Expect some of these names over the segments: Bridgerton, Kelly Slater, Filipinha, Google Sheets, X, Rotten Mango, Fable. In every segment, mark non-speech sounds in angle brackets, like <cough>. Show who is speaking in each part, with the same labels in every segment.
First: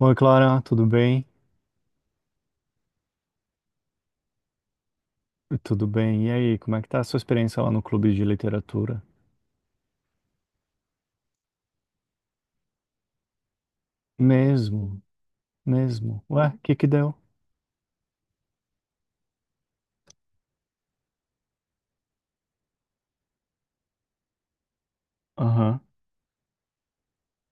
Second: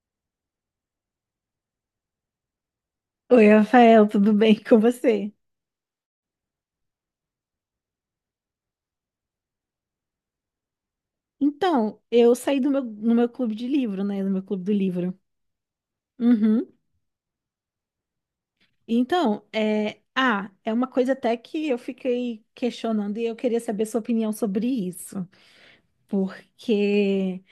Speaker 1: Oi, Clara, tudo bem?
Speaker 2: Oi, Rafael, tudo bem <laughs> com você?
Speaker 1: Tudo bem. E aí, como é que tá a sua experiência lá no clube de literatura?
Speaker 2: Então, eu no meu clube de livro, né? No meu clube do
Speaker 1: Mesmo,
Speaker 2: livro.
Speaker 1: mesmo. Ué, o
Speaker 2: Uhum.
Speaker 1: que que deu?
Speaker 2: Então, ah, é uma coisa até que eu fiquei questionando e eu queria saber sua opinião sobre isso.
Speaker 1: Aham,
Speaker 2: Porque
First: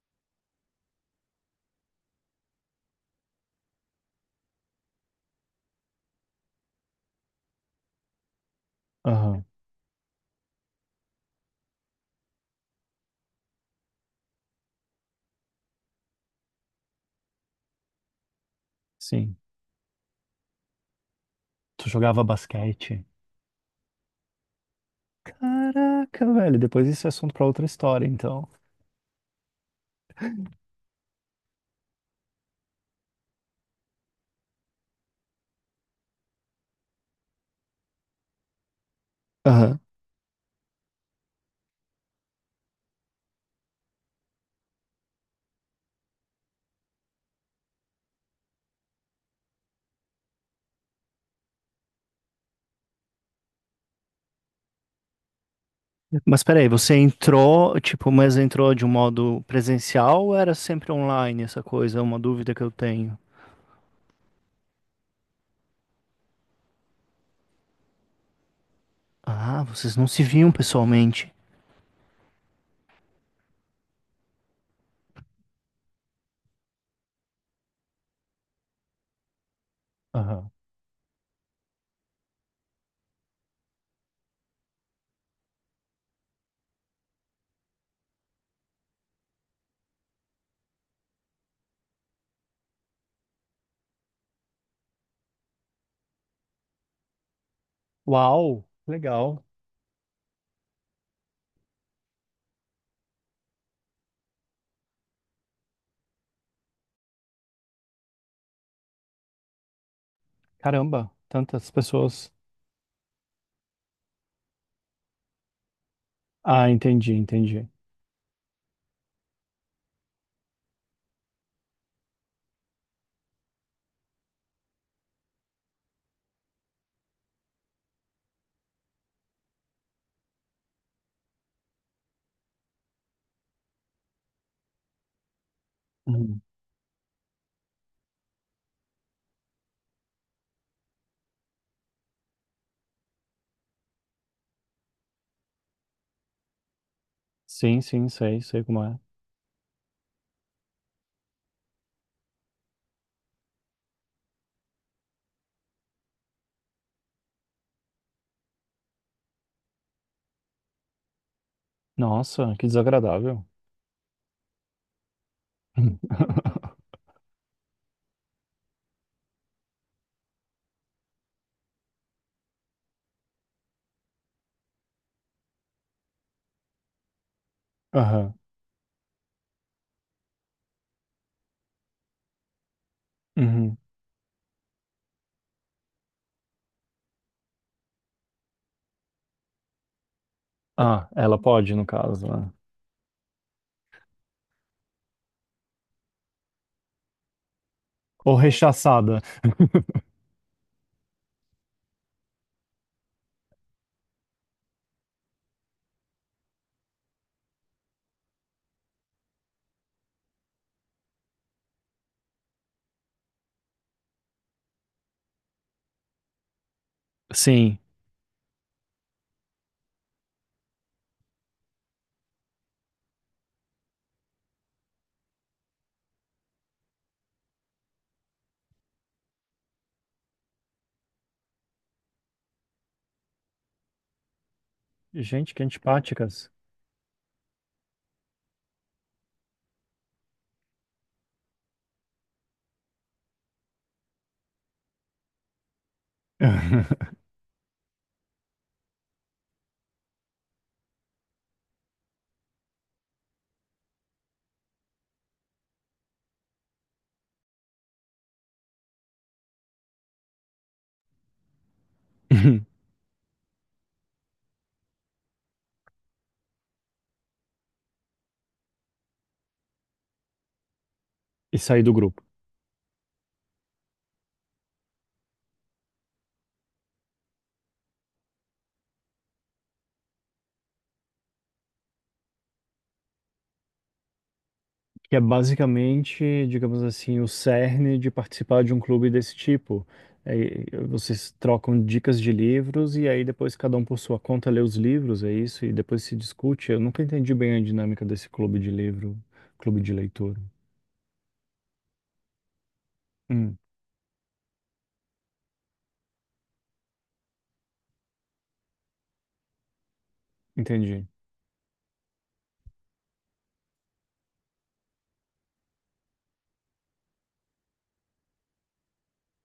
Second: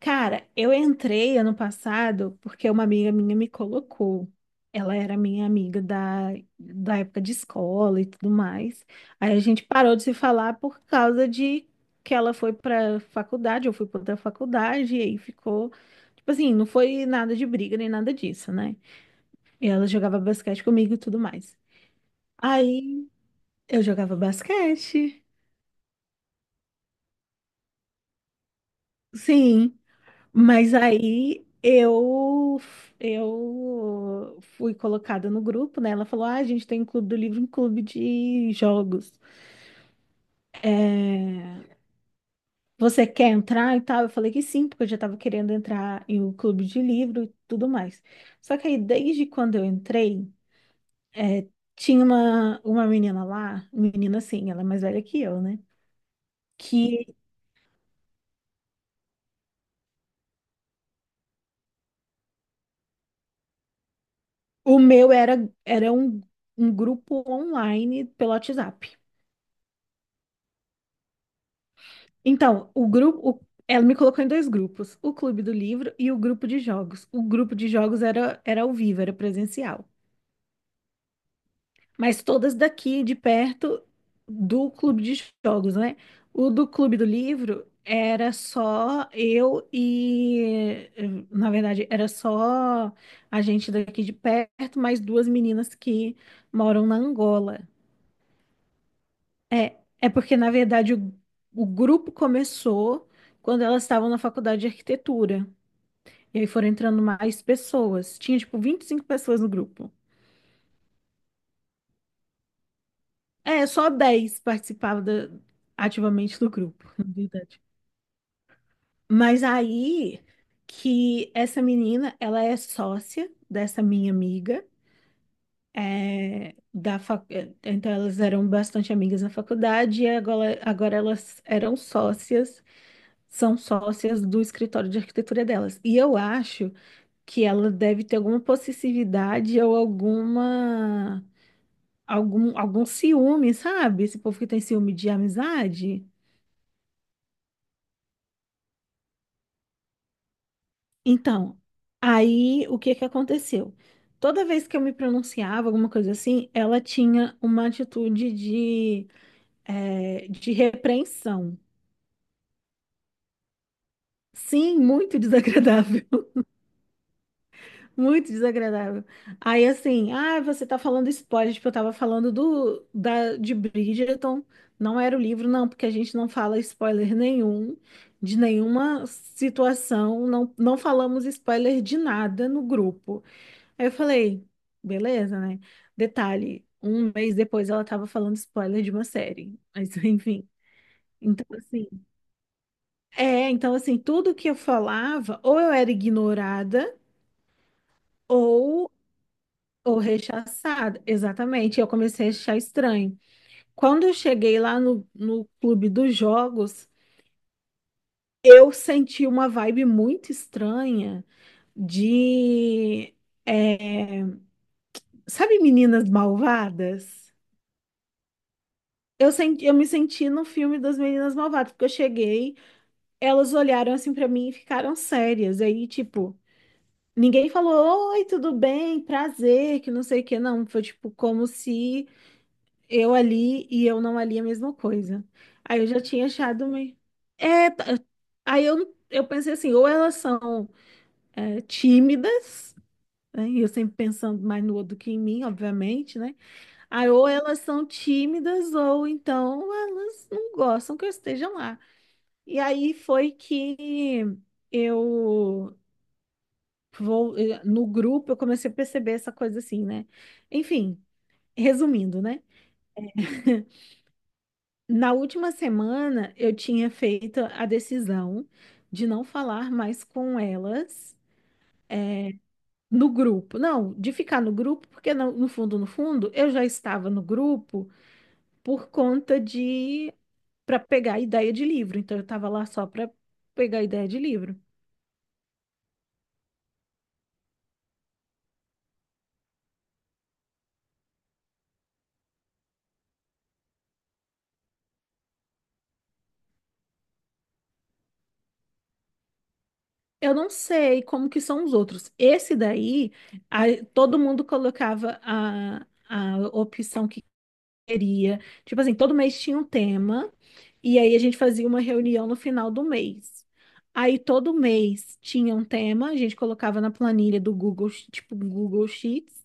Speaker 2: Cara, eu entrei ano passado porque uma amiga minha me colocou. Ela era minha amiga da época de escola e tudo mais. Aí a
Speaker 1: aham,
Speaker 2: gente parou de se falar por causa de que ela foi pra faculdade, eu fui pra outra faculdade, e aí ficou. Tipo assim, não foi nada de briga nem nada disso, né?
Speaker 1: sim.
Speaker 2: E ela jogava basquete comigo e tudo mais.
Speaker 1: Tu jogava basquete?
Speaker 2: Aí eu jogava basquete.
Speaker 1: Caraca, velho, depois isso é assunto pra outra história, então.
Speaker 2: Sim. Mas aí eu fui colocada no grupo, né? Ela falou: "Ah, a gente tem um clube do livro, um clube de jogos.
Speaker 1: Aham.
Speaker 2: Você quer entrar e tal?" Eu falei que sim, porque eu já estava querendo entrar em um clube de livro e tudo mais. Só que aí desde quando eu entrei, é, tinha uma menina lá, menina assim, ela é mais velha que eu, né?
Speaker 1: Mas peraí, você
Speaker 2: Que
Speaker 1: entrou, tipo, mas entrou de um modo presencial ou era sempre online essa coisa? É uma dúvida que eu tenho.
Speaker 2: o meu era um grupo online pelo WhatsApp.
Speaker 1: Ah, vocês não se viam pessoalmente.
Speaker 2: Então, ela me colocou em dois grupos, o clube do livro e o grupo de jogos. O grupo de jogos era ao vivo, era presencial.
Speaker 1: Aham.
Speaker 2: Mas todas daqui de perto do clube de jogos, né? O do clube do livro era só eu e, na verdade, era só a gente daqui de perto, mais duas meninas que moram na Angola.
Speaker 1: Uau, legal.
Speaker 2: É porque, na verdade, o grupo começou quando elas estavam na faculdade de arquitetura. E aí foram entrando mais pessoas. Tinha, tipo, 25 pessoas no grupo.
Speaker 1: Caramba, tantas pessoas.
Speaker 2: É, só 10 participavam ativamente do
Speaker 1: Ah,
Speaker 2: grupo, <laughs>
Speaker 1: entendi,
Speaker 2: na verdade.
Speaker 1: entendi.
Speaker 2: Mas aí que essa menina, ela é sócia dessa minha amiga. Então elas eram bastante amigas na faculdade e agora, agora elas eram sócias, são sócias do escritório de arquitetura delas. E eu
Speaker 1: Uhum.
Speaker 2: acho que ela deve ter alguma possessividade ou algum ciúme, sabe? Esse povo que tem ciúme de amizade.
Speaker 1: Sim, sim, sei, sei como é.
Speaker 2: Então, aí o que que aconteceu? Toda vez que eu me pronunciava, alguma coisa assim, ela tinha uma atitude de repreensão.
Speaker 1: Nossa, que desagradável.
Speaker 2: Sim, muito <laughs> desagradável.
Speaker 1: <laughs>
Speaker 2: Muito desagradável. Aí assim, ah, você tá falando spoiler, tipo, eu tava falando do da de Bridgerton, não era o livro, não, porque a gente não fala spoiler nenhum
Speaker 1: Aham.
Speaker 2: de nenhuma situação, não falamos spoiler de nada no grupo.
Speaker 1: Uhum.
Speaker 2: Aí eu falei, beleza, né? Detalhe, um mês depois ela tava falando spoiler de uma série. Mas <laughs> enfim,
Speaker 1: Ah, ela
Speaker 2: então
Speaker 1: pode, no
Speaker 2: assim,
Speaker 1: caso, né?
Speaker 2: então assim, tudo que eu falava, ou eu era ignorada,
Speaker 1: Ou
Speaker 2: ou
Speaker 1: rechaçada.
Speaker 2: Ou
Speaker 1: <laughs>
Speaker 2: rechaçada, exatamente. Eu comecei a achar estranho. Quando eu cheguei lá no clube dos jogos, eu senti uma vibe muito estranha de, é, sabe, meninas malvadas?
Speaker 1: Sim.
Speaker 2: Eu me senti no filme das meninas malvadas, porque eu cheguei, elas olharam assim pra mim e ficaram sérias. Aí, tipo, ninguém falou, oi, tudo bem, prazer, que não sei o que, não. Foi tipo como se eu ali e eu não ali a mesma coisa.
Speaker 1: Gente, que
Speaker 2: Aí eu já tinha
Speaker 1: antipáticas.
Speaker 2: achado meio. É, tá- Aí eu pensei assim, ou elas são tímidas, né? E eu sempre pensando mais no outro do que em mim, obviamente, né? Aí
Speaker 1: <laughs>
Speaker 2: ou elas são tímidas, ou então elas não gostam que eu esteja lá. E aí foi que eu no grupo eu comecei a perceber essa coisa assim, né? Enfim, resumindo, né? <laughs> Na última semana, eu tinha feito a decisão de não falar mais com elas
Speaker 1: E sair do grupo.
Speaker 2: no grupo. Não, de ficar no grupo, porque no fundo, no fundo, eu já estava no grupo por conta de para pegar ideia de livro. Então, eu estava lá só para pegar ideia de livro.
Speaker 1: Que é basicamente, digamos assim, o cerne de participar de um clube desse tipo. Aí, vocês trocam dicas de livros e aí depois cada um por sua conta lê os livros, é isso? E depois se discute. Eu nunca entendi bem a dinâmica desse clube de livro, clube de
Speaker 2: Eu
Speaker 1: leitura.
Speaker 2: não sei como que são os outros. Esse daí,
Speaker 1: Hum,
Speaker 2: todo mundo colocava a opção que queria. Tipo assim, todo mês tinha um tema. E
Speaker 1: entendi.
Speaker 2: aí a gente fazia uma reunião no final do mês. Aí todo mês tinha um tema, a gente colocava na planilha do Google, tipo Google Sheets,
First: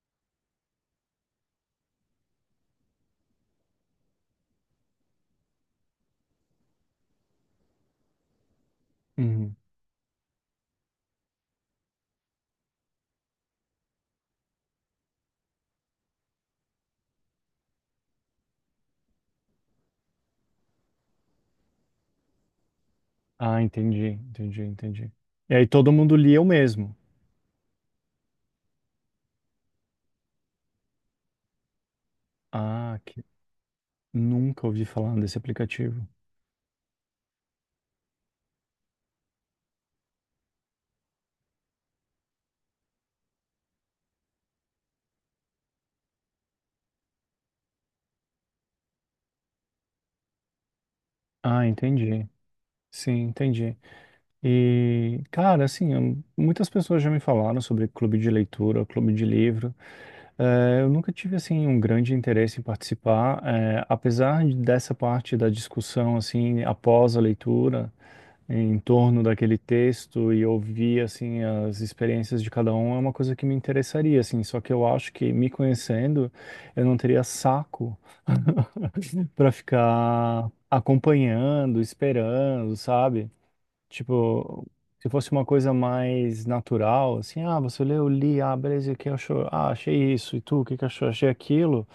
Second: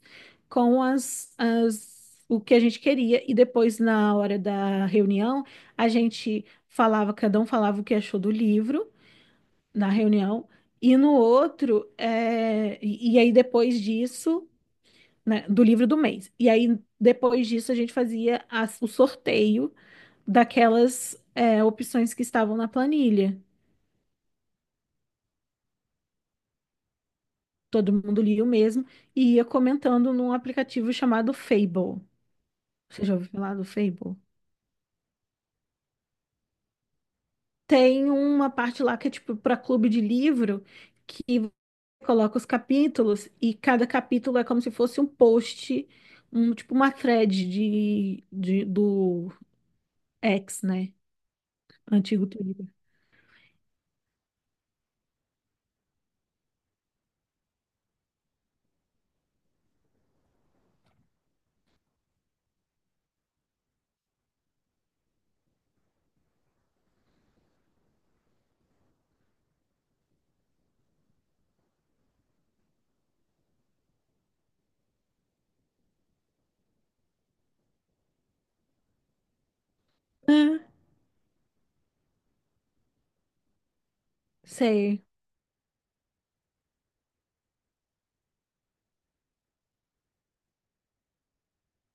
Speaker 2: com as, as o que a gente queria e depois na hora da reunião a gente falava, cada um falava o que achou do livro
Speaker 1: Uhum.
Speaker 2: na reunião e no outro é, e aí depois disso, né, do livro do mês. E aí depois disso a gente fazia o sorteio daquelas opções que estavam na planilha.
Speaker 1: Ah, entendi, entendi, entendi. E aí todo mundo lia o mesmo.
Speaker 2: Todo mundo lia o mesmo e ia comentando num aplicativo chamado Fable.
Speaker 1: Ah,
Speaker 2: Você já
Speaker 1: que...
Speaker 2: ouviu falar do Fable?
Speaker 1: Nunca ouvi falar desse aplicativo.
Speaker 2: Tem uma parte lá que é tipo para clube de livro que você coloca os capítulos e cada capítulo é como se fosse um post, um tipo uma thread do X, né?
Speaker 1: Ah,
Speaker 2: Antigo
Speaker 1: entendi.
Speaker 2: Twitter.
Speaker 1: Sim, entendi. E, cara, assim, muitas pessoas já me falaram sobre clube de leitura, clube de livro. Eu nunca tive, assim, um grande interesse em participar, apesar dessa parte da discussão, assim, após a leitura, em torno daquele texto e ouvir, assim, as experiências de cada um, é uma coisa que me interessaria, assim. Só que eu acho que, me conhecendo, eu não teria saco <laughs> para ficar
Speaker 2: Ah,
Speaker 1: acompanhando, esperando, sabe? Tipo,
Speaker 2: sei.
Speaker 1: se fosse uma coisa mais natural, assim, ah, você leu, li, ah, beleza, e o que achou? Ah, achei isso, e tu, o que que achou? Achei aquilo,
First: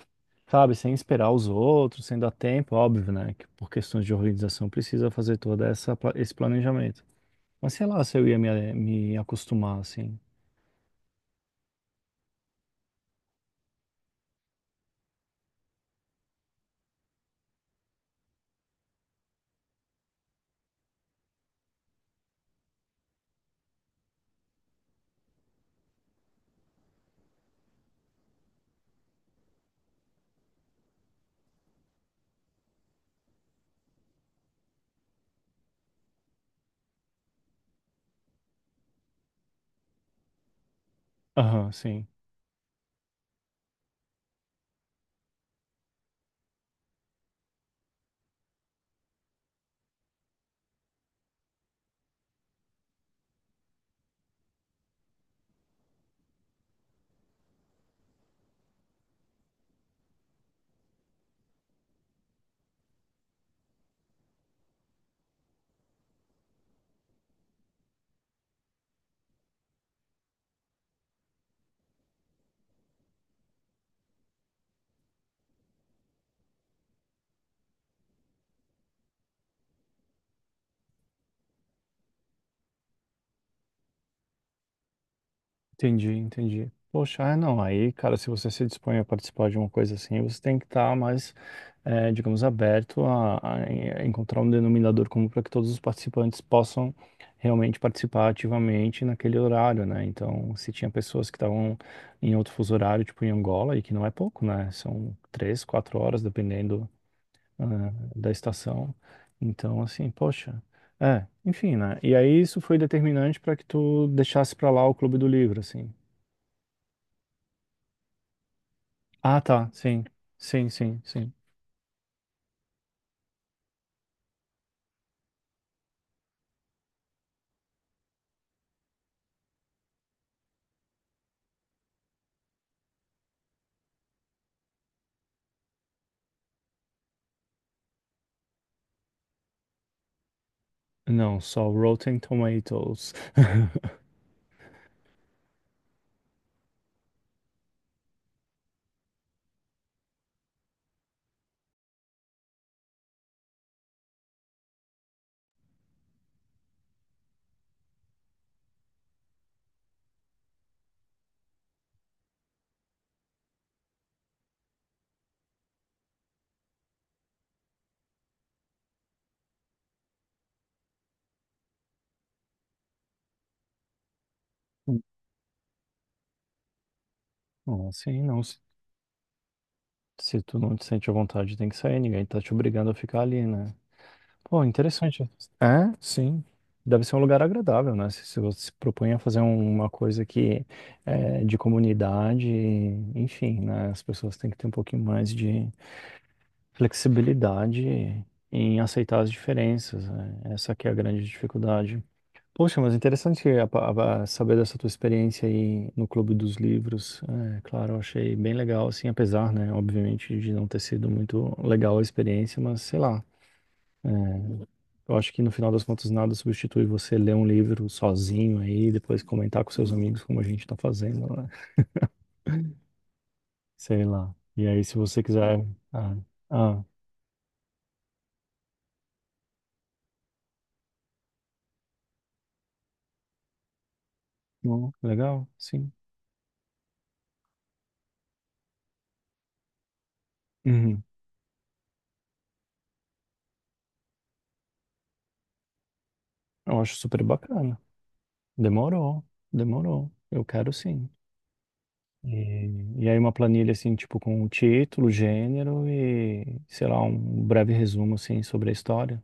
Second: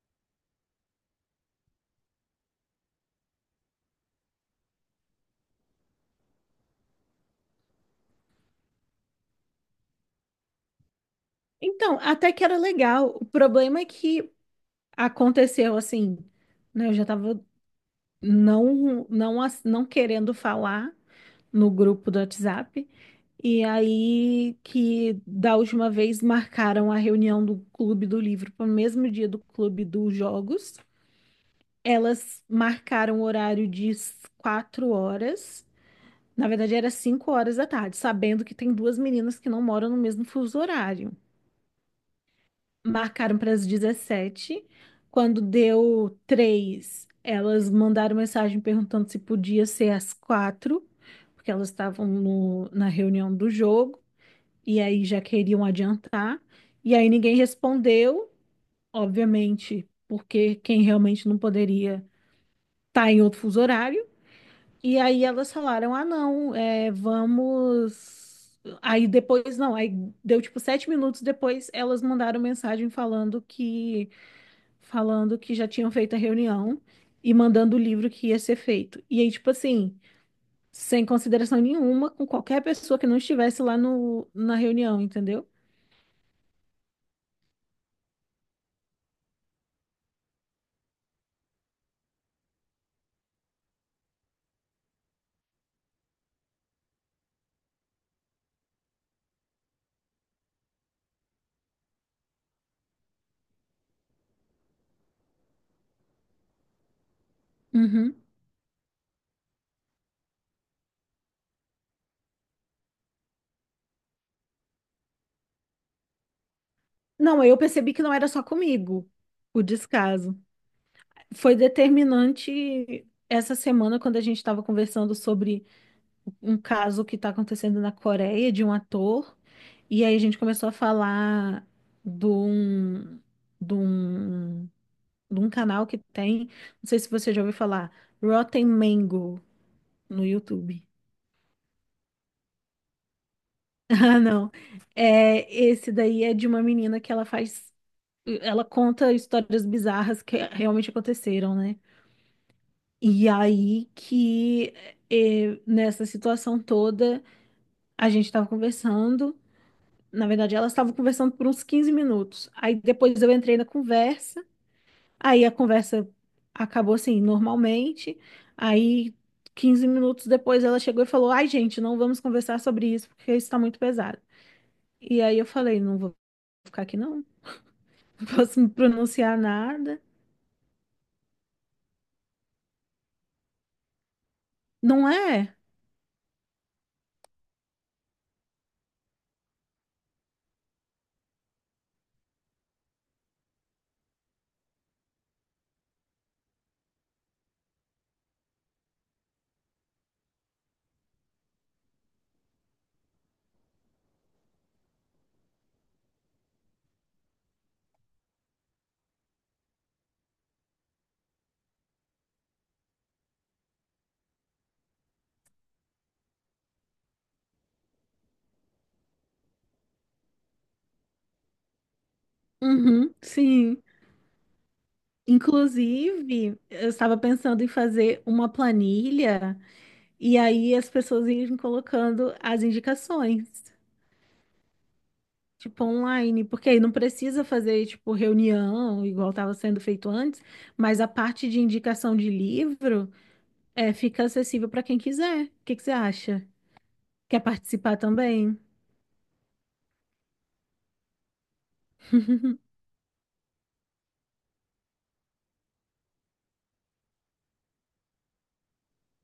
Speaker 1: sabe? Sem esperar os outros, sem dar tempo, óbvio, né? Que por questões de organização precisa fazer toda essa, esse planejamento. Mas sei lá se eu ia me acostumar, assim.
Speaker 2: Então, até que era legal. O problema é que aconteceu assim, né? Eu já tava não querendo falar no grupo do WhatsApp. E aí que da última vez marcaram a reunião do Clube do Livro para o mesmo dia do Clube dos Jogos. Elas marcaram o horário de 4 horas. Na verdade, era 5 horas da tarde, sabendo que tem duas meninas que não moram no mesmo fuso horário.
Speaker 1: Aham, sim.
Speaker 2: Marcaram para as 17. Quando deu 3, elas mandaram mensagem perguntando se podia ser às 4, porque elas estavam na reunião do jogo e aí já queriam adiantar. E aí ninguém respondeu, obviamente, porque quem realmente não poderia estar em outro fuso horário. E aí elas falaram: ah, não, é, vamos. Aí depois, não, aí deu tipo 7 minutos depois, elas mandaram mensagem falando que já tinham feito a reunião e mandando o livro que ia ser feito. E aí, tipo assim, sem consideração nenhuma com qualquer pessoa que não estivesse lá no, na reunião, entendeu?
Speaker 1: Entendi, entendi. Poxa, ah, não, aí, cara, se você se dispõe a participar de uma coisa assim, você tem que estar mais, digamos, aberto a encontrar um denominador comum para que todos os participantes possam realmente participar ativamente naquele horário, né? Então, se tinha pessoas que estavam em outro fuso horário, tipo em Angola, e que não é pouco, né? São três, quatro horas, dependendo, ah,
Speaker 2: Uhum.
Speaker 1: da estação. Então, assim, poxa. É, enfim, né? E aí isso foi determinante para que tu deixasse para lá o Clube do Livro, assim.
Speaker 2: Não, aí eu percebi que não era só comigo
Speaker 1: Ah,
Speaker 2: o
Speaker 1: tá. Sim.
Speaker 2: descaso.
Speaker 1: Sim, sim, sim.
Speaker 2: Foi determinante essa semana quando a gente estava conversando sobre um caso que está acontecendo na Coreia de um ator. E aí a gente começou a falar de um, de um de um canal que tem, não sei se você já ouviu falar, Rotten Mango no YouTube. <laughs>
Speaker 1: Não, só Rotten Tomatoes.
Speaker 2: Ah,
Speaker 1: <laughs>
Speaker 2: não. É, esse daí é de uma menina que ela conta histórias bizarras que realmente aconteceram, né? E aí que nessa situação toda a gente estava conversando. Na verdade, elas estavam conversando por uns 15 minutos. Aí depois eu entrei na conversa. Aí a conversa acabou assim, normalmente. Aí, 15 minutos depois, ela chegou e falou: "Ai, gente, não vamos conversar sobre isso porque isso está muito pesado." E aí eu falei: "Não vou ficar aqui, não." <laughs>
Speaker 1: Não, assim,
Speaker 2: Não
Speaker 1: não.
Speaker 2: posso me pronunciar nada.
Speaker 1: Se tu não te sente à vontade, tem que sair. Ninguém tá te obrigando a ficar ali, né? Pô,
Speaker 2: Não
Speaker 1: interessante.
Speaker 2: é?
Speaker 1: É, sim. Deve ser um lugar agradável, né? Se você se propõe a fazer uma coisa que é de comunidade, enfim, né? As pessoas têm que ter um pouquinho mais de flexibilidade em aceitar as diferenças, né? Essa que é a grande dificuldade. Poxa, mas interessante a saber dessa tua experiência aí no Clube dos Livros. É, claro, eu achei bem legal, assim, apesar, né, obviamente, de não ter sido muito legal a experiência, mas sei lá. Eu acho que no final das contas nada substitui você ler um livro sozinho aí, e depois comentar com seus amigos como a gente tá fazendo, né?
Speaker 2: Uhum, sim.
Speaker 1: Sei lá. E aí, se você quiser. Ah,
Speaker 2: Inclusive,
Speaker 1: ah,
Speaker 2: eu estava pensando em fazer uma planilha e aí as pessoas irem colocando as indicações.
Speaker 1: não, legal,
Speaker 2: Tipo,
Speaker 1: sim.
Speaker 2: online, porque aí não precisa fazer, tipo, reunião, igual estava sendo feito antes, mas
Speaker 1: Uhum.
Speaker 2: a parte de indicação de livro fica acessível para quem quiser. O que que você acha?
Speaker 1: Eu acho super
Speaker 2: Quer
Speaker 1: bacana.
Speaker 2: participar também?
Speaker 1: Demorou, demorou. Eu quero sim. E aí uma planilha assim, tipo, com o título, gênero e, sei lá, um breve resumo assim sobre a história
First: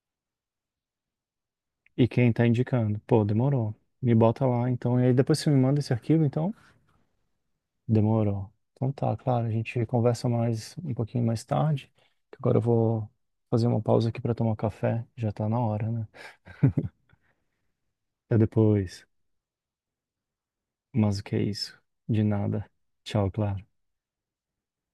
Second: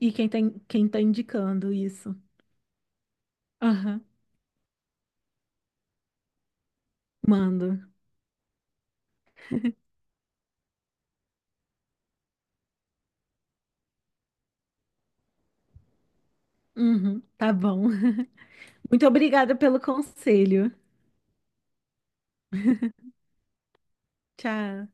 Speaker 2: Quem tá indicando
Speaker 1: e
Speaker 2: isso?
Speaker 1: quem tá indicando. Pô, demorou.
Speaker 2: Aham,
Speaker 1: Me bota lá, então. E aí depois você me manda esse arquivo, então?
Speaker 2: mando.
Speaker 1: Demorou. Então tá, claro, a gente conversa mais um pouquinho mais tarde, que agora eu vou fazer uma pausa aqui pra tomar café, já tá na hora, né?
Speaker 2: Uhum, tá bom.
Speaker 1: Até
Speaker 2: <laughs>
Speaker 1: depois.
Speaker 2: Muito obrigada pelo conselho.
Speaker 1: Mas o que é isso? De nada. Tchau, Clara.
Speaker 2: Tchau.